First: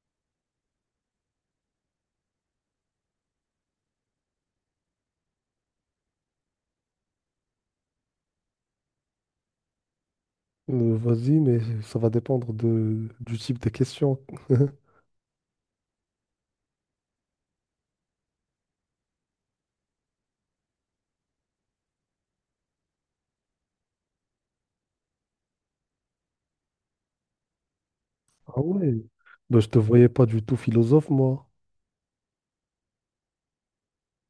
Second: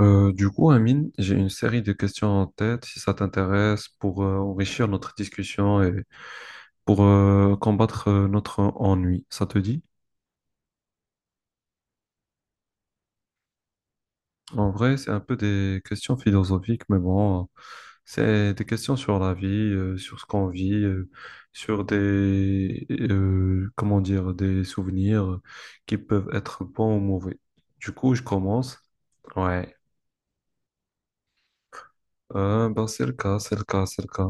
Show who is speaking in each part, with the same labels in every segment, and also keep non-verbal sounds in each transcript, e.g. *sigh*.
Speaker 1: Du coup, Amine, j'ai une série de questions en tête, si ça t'intéresse, pour enrichir notre discussion et pour combattre notre ennui. Ça te dit?
Speaker 2: Vas-y, mais ça va dépendre du type de question. *laughs*
Speaker 1: En vrai, c'est un peu des questions philosophiques, mais bon, c'est des questions sur la vie, sur ce qu'on vit, sur des, comment dire, des souvenirs qui peuvent être bons ou mauvais. Du coup, je
Speaker 2: Ah
Speaker 1: commence.
Speaker 2: ouais. Ben, je
Speaker 1: Ouais.
Speaker 2: te voyais pas du tout philosophe, moi.
Speaker 1: Ben, c'est le cas, c'est le cas, c'est le cas.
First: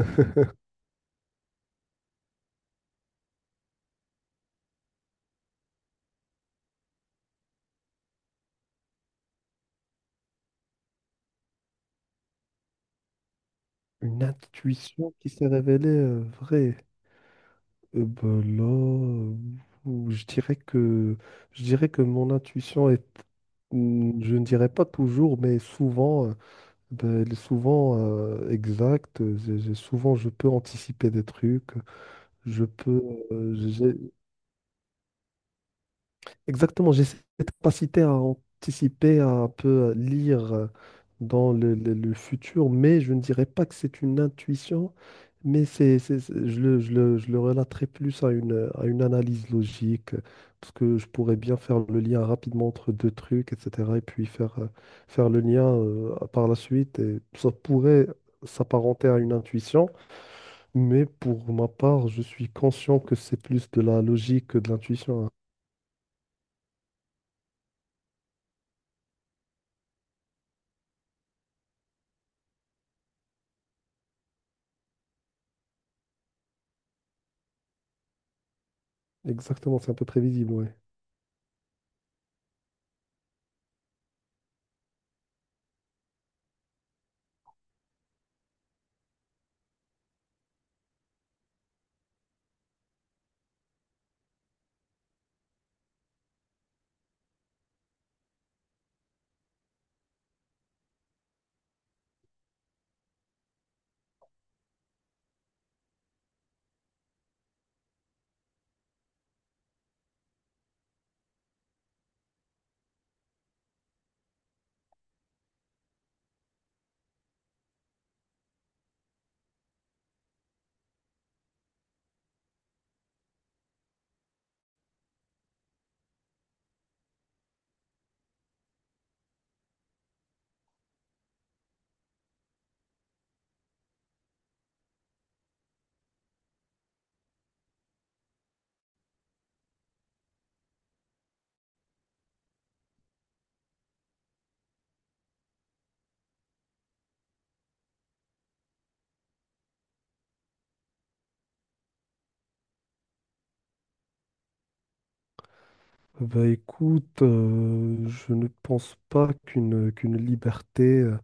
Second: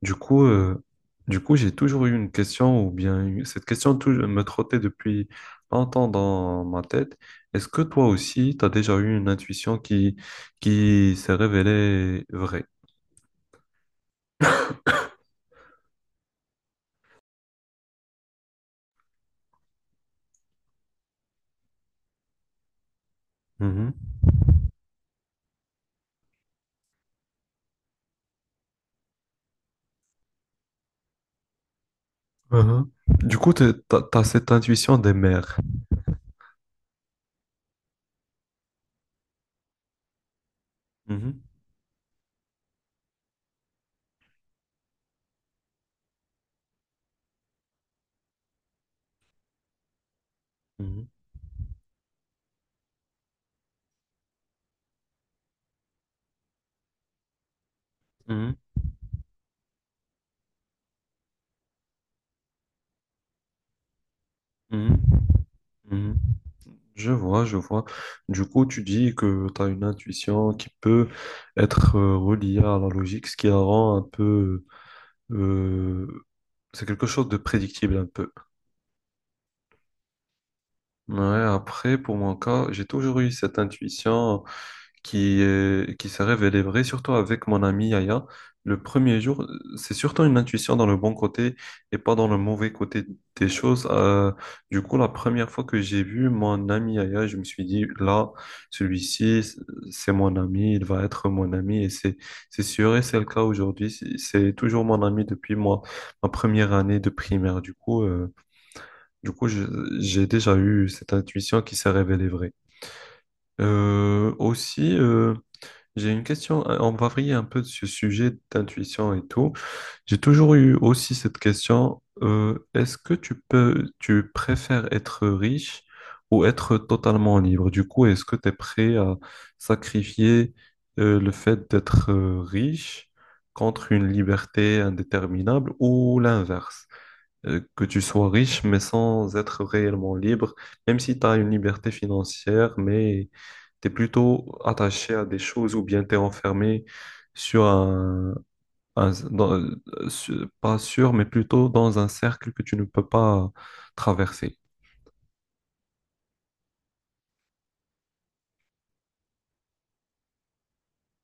Speaker 1: Du coup, euh, du coup, j'ai toujours eu une question, ou bien cette me trottait depuis longtemps dans ma tête. Est-ce que toi aussi, tu as déjà eu une intuition qui s'est révélée vraie?
Speaker 2: Une intuition qui s'est révélée vraie. Euh, ben là, euh, ou- je dirais que, je dirais que mon intuition est,
Speaker 1: Mhm.
Speaker 2: je ne dirais pas toujours, mais souvent, ben, elle est souvent exacte. Souvent, je peux anticiper des trucs. Je
Speaker 1: Mhm.
Speaker 2: peux,
Speaker 1: Du coup,
Speaker 2: euh,
Speaker 1: tu
Speaker 2: j'ai-
Speaker 1: as cette intuition des mères.
Speaker 2: Exactement, j'ai cette capacité à anticiper, à un peu lire
Speaker 1: Mhm.
Speaker 2: dans le, le futur, mais je ne dirais pas que c'est une intuition, mais je le, je le relaterai plus à une analyse logique, parce que
Speaker 1: Mhm.
Speaker 2: je pourrais bien faire le lien rapidement entre deux trucs, etc., et puis faire, faire le lien par la suite, et ça pourrait s'apparenter à une intuition, mais pour ma part, je suis conscient que c'est plus de la logique que de
Speaker 1: Mhm.
Speaker 2: l'intuition, hein.
Speaker 1: Mhm. Mhm. Je vois, je vois. Du coup, tu dis que tu as une intuition qui peut être reliée à la logique, ce qui la rend un peu euh, c'est quelque chose de prédictible un peu.
Speaker 2: Exactement, c'est un peu prévisible, ouais.
Speaker 1: Ouais, après, pour mon cas, j'ai toujours eu cette intuition qui est, qui s'est révélée vraie, surtout avec mon ami Yaya. Le premier jour, c'est surtout une intuition dans le bon côté et pas dans le mauvais côté des choses. Du coup, la première fois que j'ai vu mon ami Yaya, je me suis dit, là, celui-ci, c'est mon ami, il va être mon ami et c'est sûr et c'est le cas aujourd'hui. C'est toujours mon ami depuis moi, ma première année de primaire. Du coup, j'ai déjà eu cette intuition qui s'est révélée vraie. Aussi, j'ai une question. On va varier un peu de ce sujet d'intuition et tout. J'ai toujours eu aussi cette question. Est-ce que tu peux, tu préfères être riche ou être totalement libre? Du coup, est-ce que tu es prêt à sacrifier le fait d'être riche contre une liberté indéterminable ou l'inverse? Que tu sois riche, mais sans être réellement libre, même si tu as une liberté financière, mais tu es plutôt attaché à des choses ou bien tu es enfermé sur un, pas sûr, mais plutôt dans un cercle que tu ne peux pas traverser.
Speaker 2: Bah écoute, je ne pense pas qu'une liberté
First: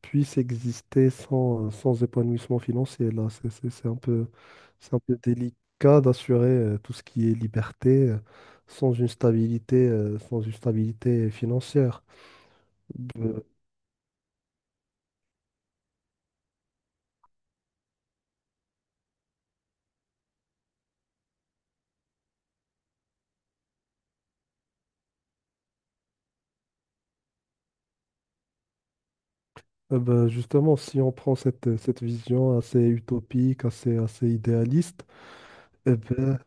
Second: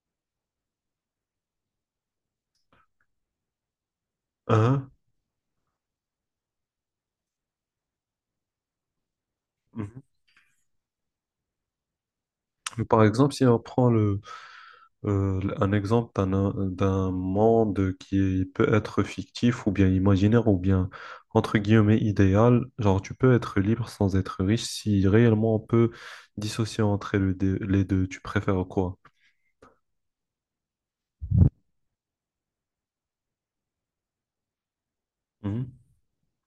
Speaker 2: puisse exister sans, sans épanouissement financier. Là,
Speaker 1: Hein?
Speaker 2: c'est un peu délicat d'assurer tout ce qui est liberté sans une stabilité,
Speaker 1: Mhm.
Speaker 2: sans une stabilité financière.
Speaker 1: Par exemple,
Speaker 2: Euh,
Speaker 1: si on prend le un exemple d'un monde qui est peut être fictif ou bien imaginaire ou bien entre guillemets idéal. Genre, tu peux être libre sans être riche si réellement on peut dissocier entre les deux. Les deux. Tu préfères quoi?
Speaker 2: Justement, si on prend cette, cette vision assez utopique, assez idéaliste,
Speaker 1: Mhm,
Speaker 2: eh ben,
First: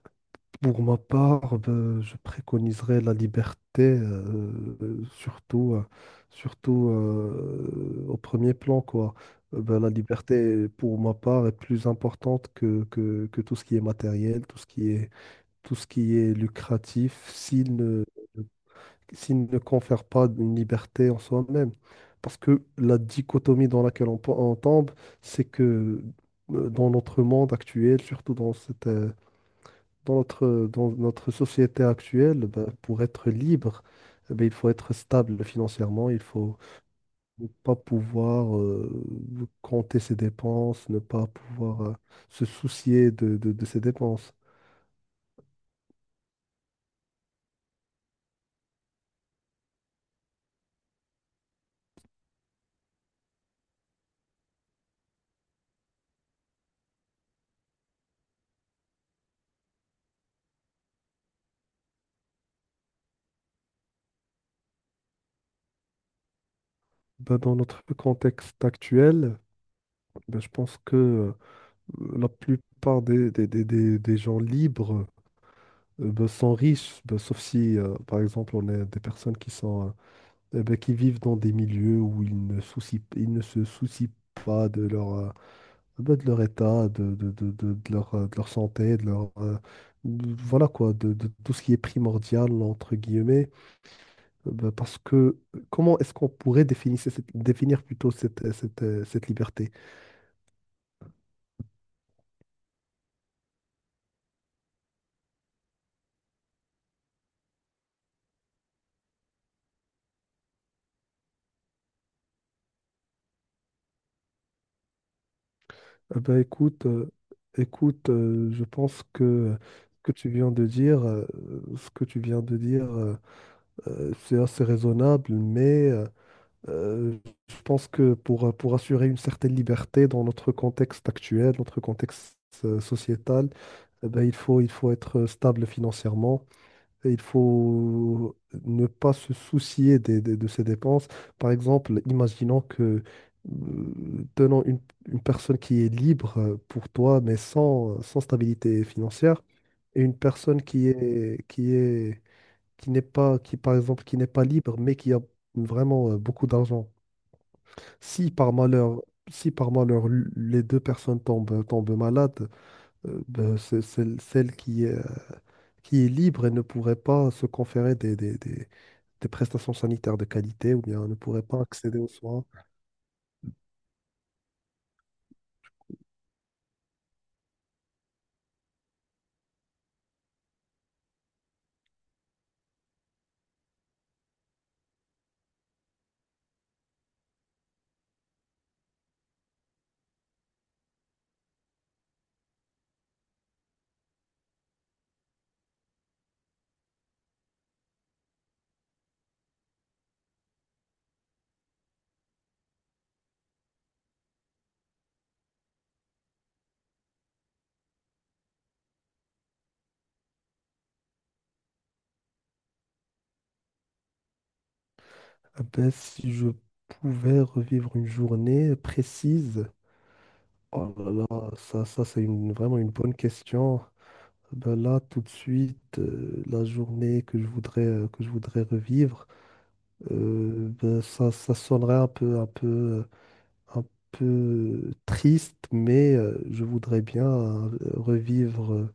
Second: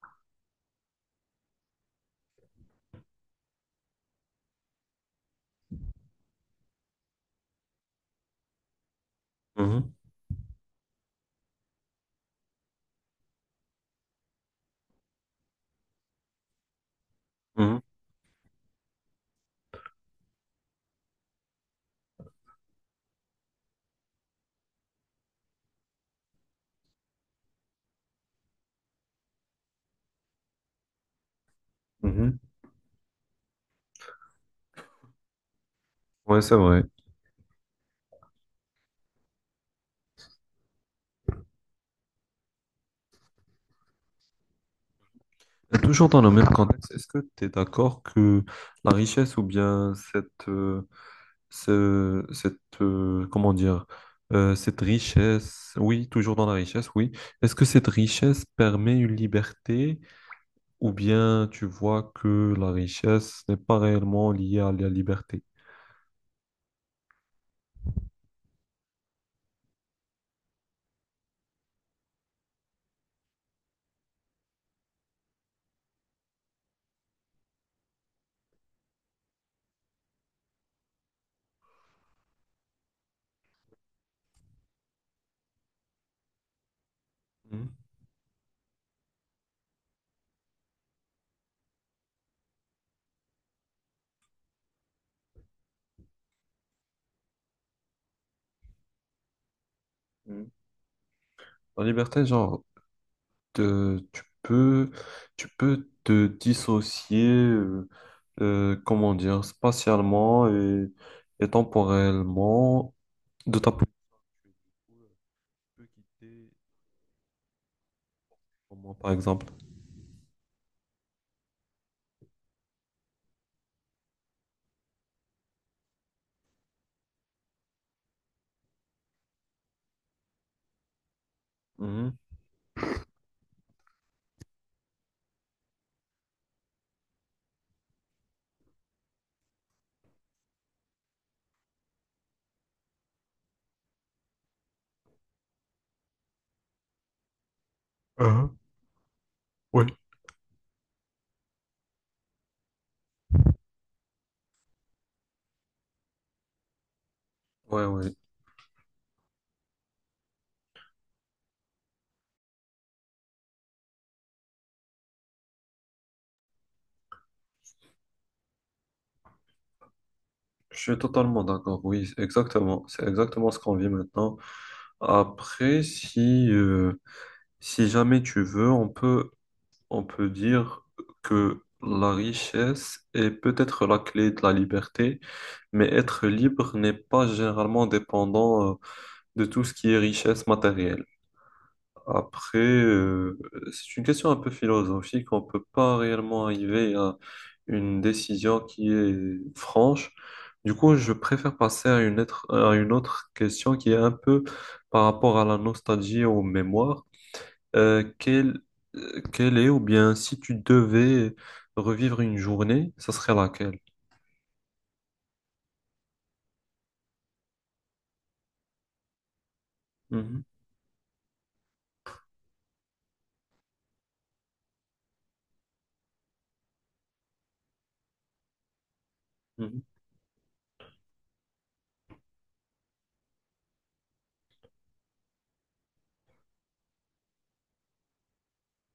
Speaker 2: pour ma part, ben, je préconiserais la liberté, surtout au premier plan, quoi. Ben, la liberté, pour ma part, est plus importante que tout ce qui est matériel, tout ce qui est, tout ce qui est lucratif,
Speaker 1: mhm,
Speaker 2: s'il ne confère pas une liberté en soi-même. Parce que la dichotomie dans laquelle on tombe, c'est que dans notre monde actuel, surtout dans cette, dans notre société
Speaker 1: mhm, mhm.
Speaker 2: actuelle, ben, pour être libre, eh ben, il faut être stable financièrement, il
Speaker 1: Ouais, c'est
Speaker 2: faut
Speaker 1: vrai.
Speaker 2: ne pas pouvoir compter ses dépenses, ne pas pouvoir se soucier de, de ses dépenses.
Speaker 1: Et toujours dans le même contexte, est-ce que tu es d'accord que la richesse ou bien cette, comment dire, cette richesse, oui, toujours dans la richesse, oui. Est-ce que cette richesse permet une liberté ou bien tu vois que la richesse n'est pas réellement liée à la liberté?
Speaker 2: Ben, dans notre contexte actuel, ben, je pense que la plupart des, des gens libres ben, sont riches, ben, sauf si, par exemple, on est des personnes qui sont... bah, qui vivent dans des milieux où ils ne se soucient pas de leur, bah, de leur état,
Speaker 1: Mhm.
Speaker 2: de leur santé, voilà quoi, de tout ce qui est primordial, entre guillemets. Bah, parce que comment est-ce qu'on pourrait définir plutôt cette, cette liberté?
Speaker 1: Mhm. La liberté, genre, te- tu peux, tu peux te dissocier, comment dire, spatialement et temporellement de ta position actuelle. Tu peux
Speaker 2: Eh ben,
Speaker 1: quitter,
Speaker 2: écoute, je
Speaker 1: comment,
Speaker 2: pense
Speaker 1: par exemple.
Speaker 2: que ce que tu viens de dire, ce que tu viens de dire c'est assez raisonnable, euh, je pense que pour assurer une certaine liberté dans notre contexte actuel, notre contexte sociétal, eh ben, il faut être stable financièrement et il faut ne pas se soucier de ses dépenses. Par exemple, imaginons que, tenons une personne qui est libre pour toi, mais sans, sans
Speaker 1: Hein,
Speaker 2: stabilité financière,
Speaker 1: ouais.
Speaker 2: et une personne qui est qui par exemple, qui n'est pas libre, mais qui a vraiment beaucoup d'argent.
Speaker 1: Ouais, ouais,
Speaker 2: Si par malheur, si par malheur les deux personnes tombent, tombent malades, ben, celle qui est libre et ne pourrait pas se conférer des prestations sanitaires de qualité
Speaker 1: je
Speaker 2: ou
Speaker 1: suis
Speaker 2: bien ne pourrait
Speaker 1: totalement
Speaker 2: pas
Speaker 1: d'accord,
Speaker 2: accéder aux
Speaker 1: oui,
Speaker 2: soins.
Speaker 1: exactement, c'est exactement ce qu'on vit maintenant. Après, si jamais tu veux, on peut dire que la richesse est peut-être la clé de la liberté, mais être libre n'est pas généralement dépendant, de tout ce qui est richesse matérielle. Après, c'est une question un peu philosophique. On ne peut pas réellement arriver à une décision qui est franche. Du coup, je préfère passer à une autre question qui est un peu par rapport à la nostalgie et aux mémoires. Euh, quelle, Quelle est, ou bien si tu devais revivre une journée, ça serait laquelle?
Speaker 2: Ah ben, si je pouvais revivre une journée précise,
Speaker 1: Mhm,
Speaker 2: oh là là, ça c'est vraiment une bonne question. Ah ben là, tout de suite, la journée que je voudrais revivre,
Speaker 1: mhm,
Speaker 2: ben, ça sonnerait un peu, un peu, un peu triste, mais je voudrais bien revivre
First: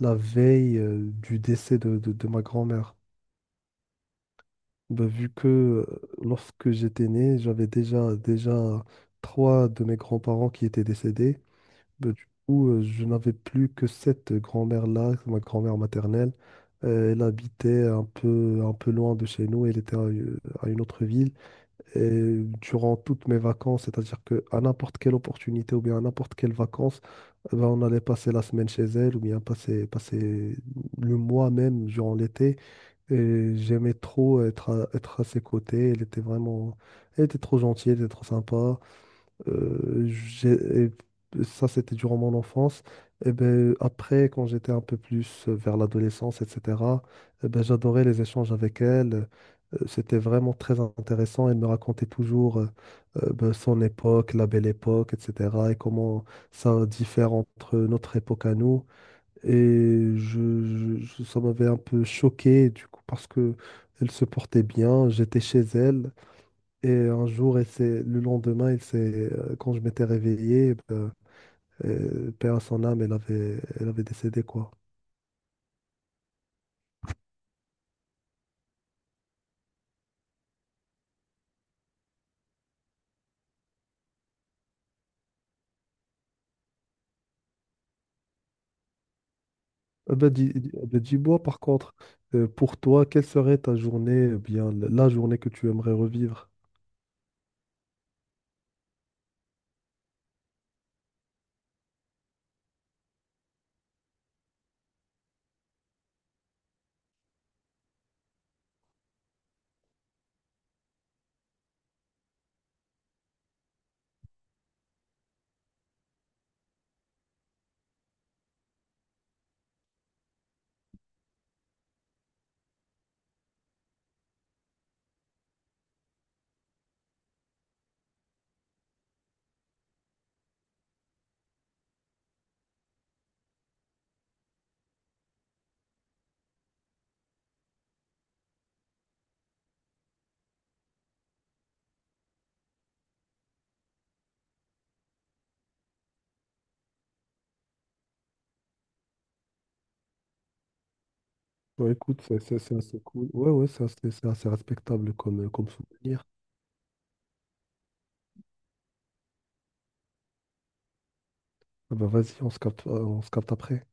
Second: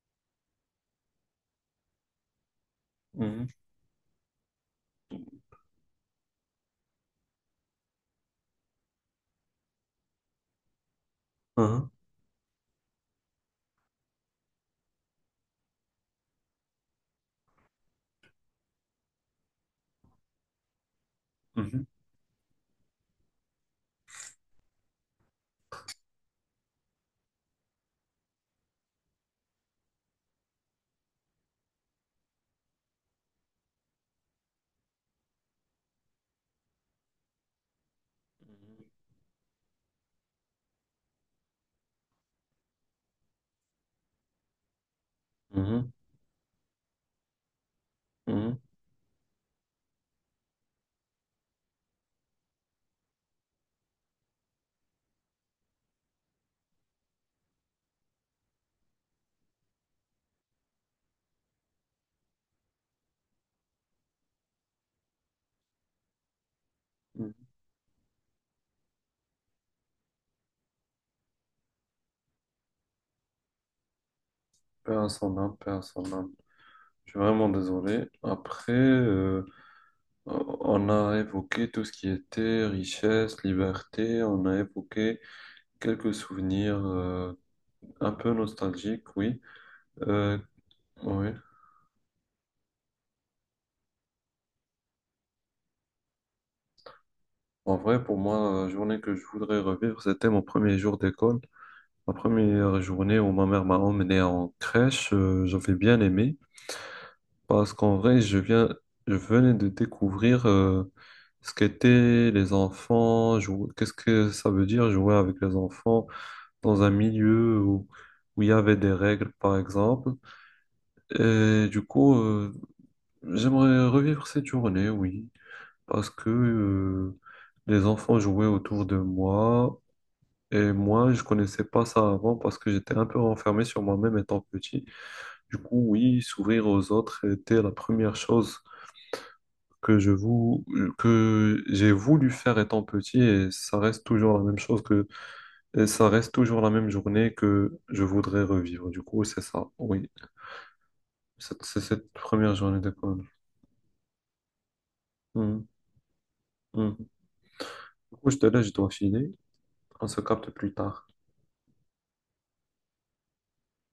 Speaker 2: la veille du décès de, de ma grand-mère.
Speaker 1: mhm,
Speaker 2: Bah, vu que lorsque j'étais né, j'avais déjà, déjà trois de mes grands-parents qui étaient décédés. Bah, du coup, je n'avais plus que cette grand-mère-là, ma grand-mère maternelle. Elle habitait un peu loin de chez nous, elle était à une autre ville.
Speaker 1: mhm,
Speaker 2: Et durant toutes mes vacances, c'est-à-dire qu'à n'importe quelle opportunité ou bien à n'importe quelle vacances, eh ben, on allait passer la semaine chez elle ou bien passer, passer le mois même durant l'été. Et j'aimais trop être à, être à ses côtés. Elle était vraiment... Elle était trop gentille, elle était trop sympa. Euh, j'ai- et Ça, c'était durant mon enfance. Et ben, après, quand j'étais un peu plus vers
Speaker 1: mhm,
Speaker 2: l'adolescence, etc., eh ben, j'adorais les échanges
Speaker 1: mhm,
Speaker 2: avec elle. C'était vraiment très intéressant. Elle me racontait toujours ben, son époque, la belle époque, etc. Et comment ça diffère entre notre époque à nous. Et ça m'avait un peu choqué, du coup, parce que elle se portait bien, j'étais chez elle. Et
Speaker 1: mhm,
Speaker 2: un
Speaker 1: mhm.
Speaker 2: jour, le lendemain, elle s'est, quand je m'étais réveillé, ben, paix à son âme, elle avait décédé, quoi.
Speaker 1: Paix à son âme, paix à son âme. Je suis vraiment désolé. Après, on a évoqué tout ce qui était richesse, liberté, on a évoqué quelques souvenirs un peu nostalgiques, oui. Euh, oui.
Speaker 2: Dis-moi, par contre, pour toi, quelle serait ta journée, eh bien, la journée que tu aimerais revivre?
Speaker 1: En vrai, pour moi, la journée que je voudrais revivre, c'était mon premier jour d'école. Ma première journée où ma mère m'a emmené en crèche, j'avais bien aimé parce qu'en vrai, je viens, je venais de découvrir ce qu'étaient les enfants, qu'est-ce que ça veut dire jouer avec les enfants dans un milieu où, où il y avait des règles, par exemple. Et du coup, j'aimerais revivre cette journée, oui, parce que les enfants jouaient autour de moi. Et moi, je connaissais pas ça avant parce que j'étais un peu renfermé sur moi-même étant petit. Du coup, oui, s'ouvrir aux autres était la première chose que je vou- que j'ai voulu faire étant petit et ça reste toujours la même chose que. Et ça reste toujours la même journée que je voudrais revivre. Du coup, c'est ça. Oui, c'est
Speaker 2: Ouais,
Speaker 1: cette
Speaker 2: écoute,
Speaker 1: première
Speaker 2: c'est
Speaker 1: journée
Speaker 2: assez
Speaker 1: d'école.
Speaker 2: cool. Ouais, ouais, c'est assez respectable comme,
Speaker 1: Mhm.
Speaker 2: comme souvenir.
Speaker 1: Mhm. Du coup, je te laisse, je dois filer. On se capte plus tard.
Speaker 2: Ah ben, vas-y, on se capte après.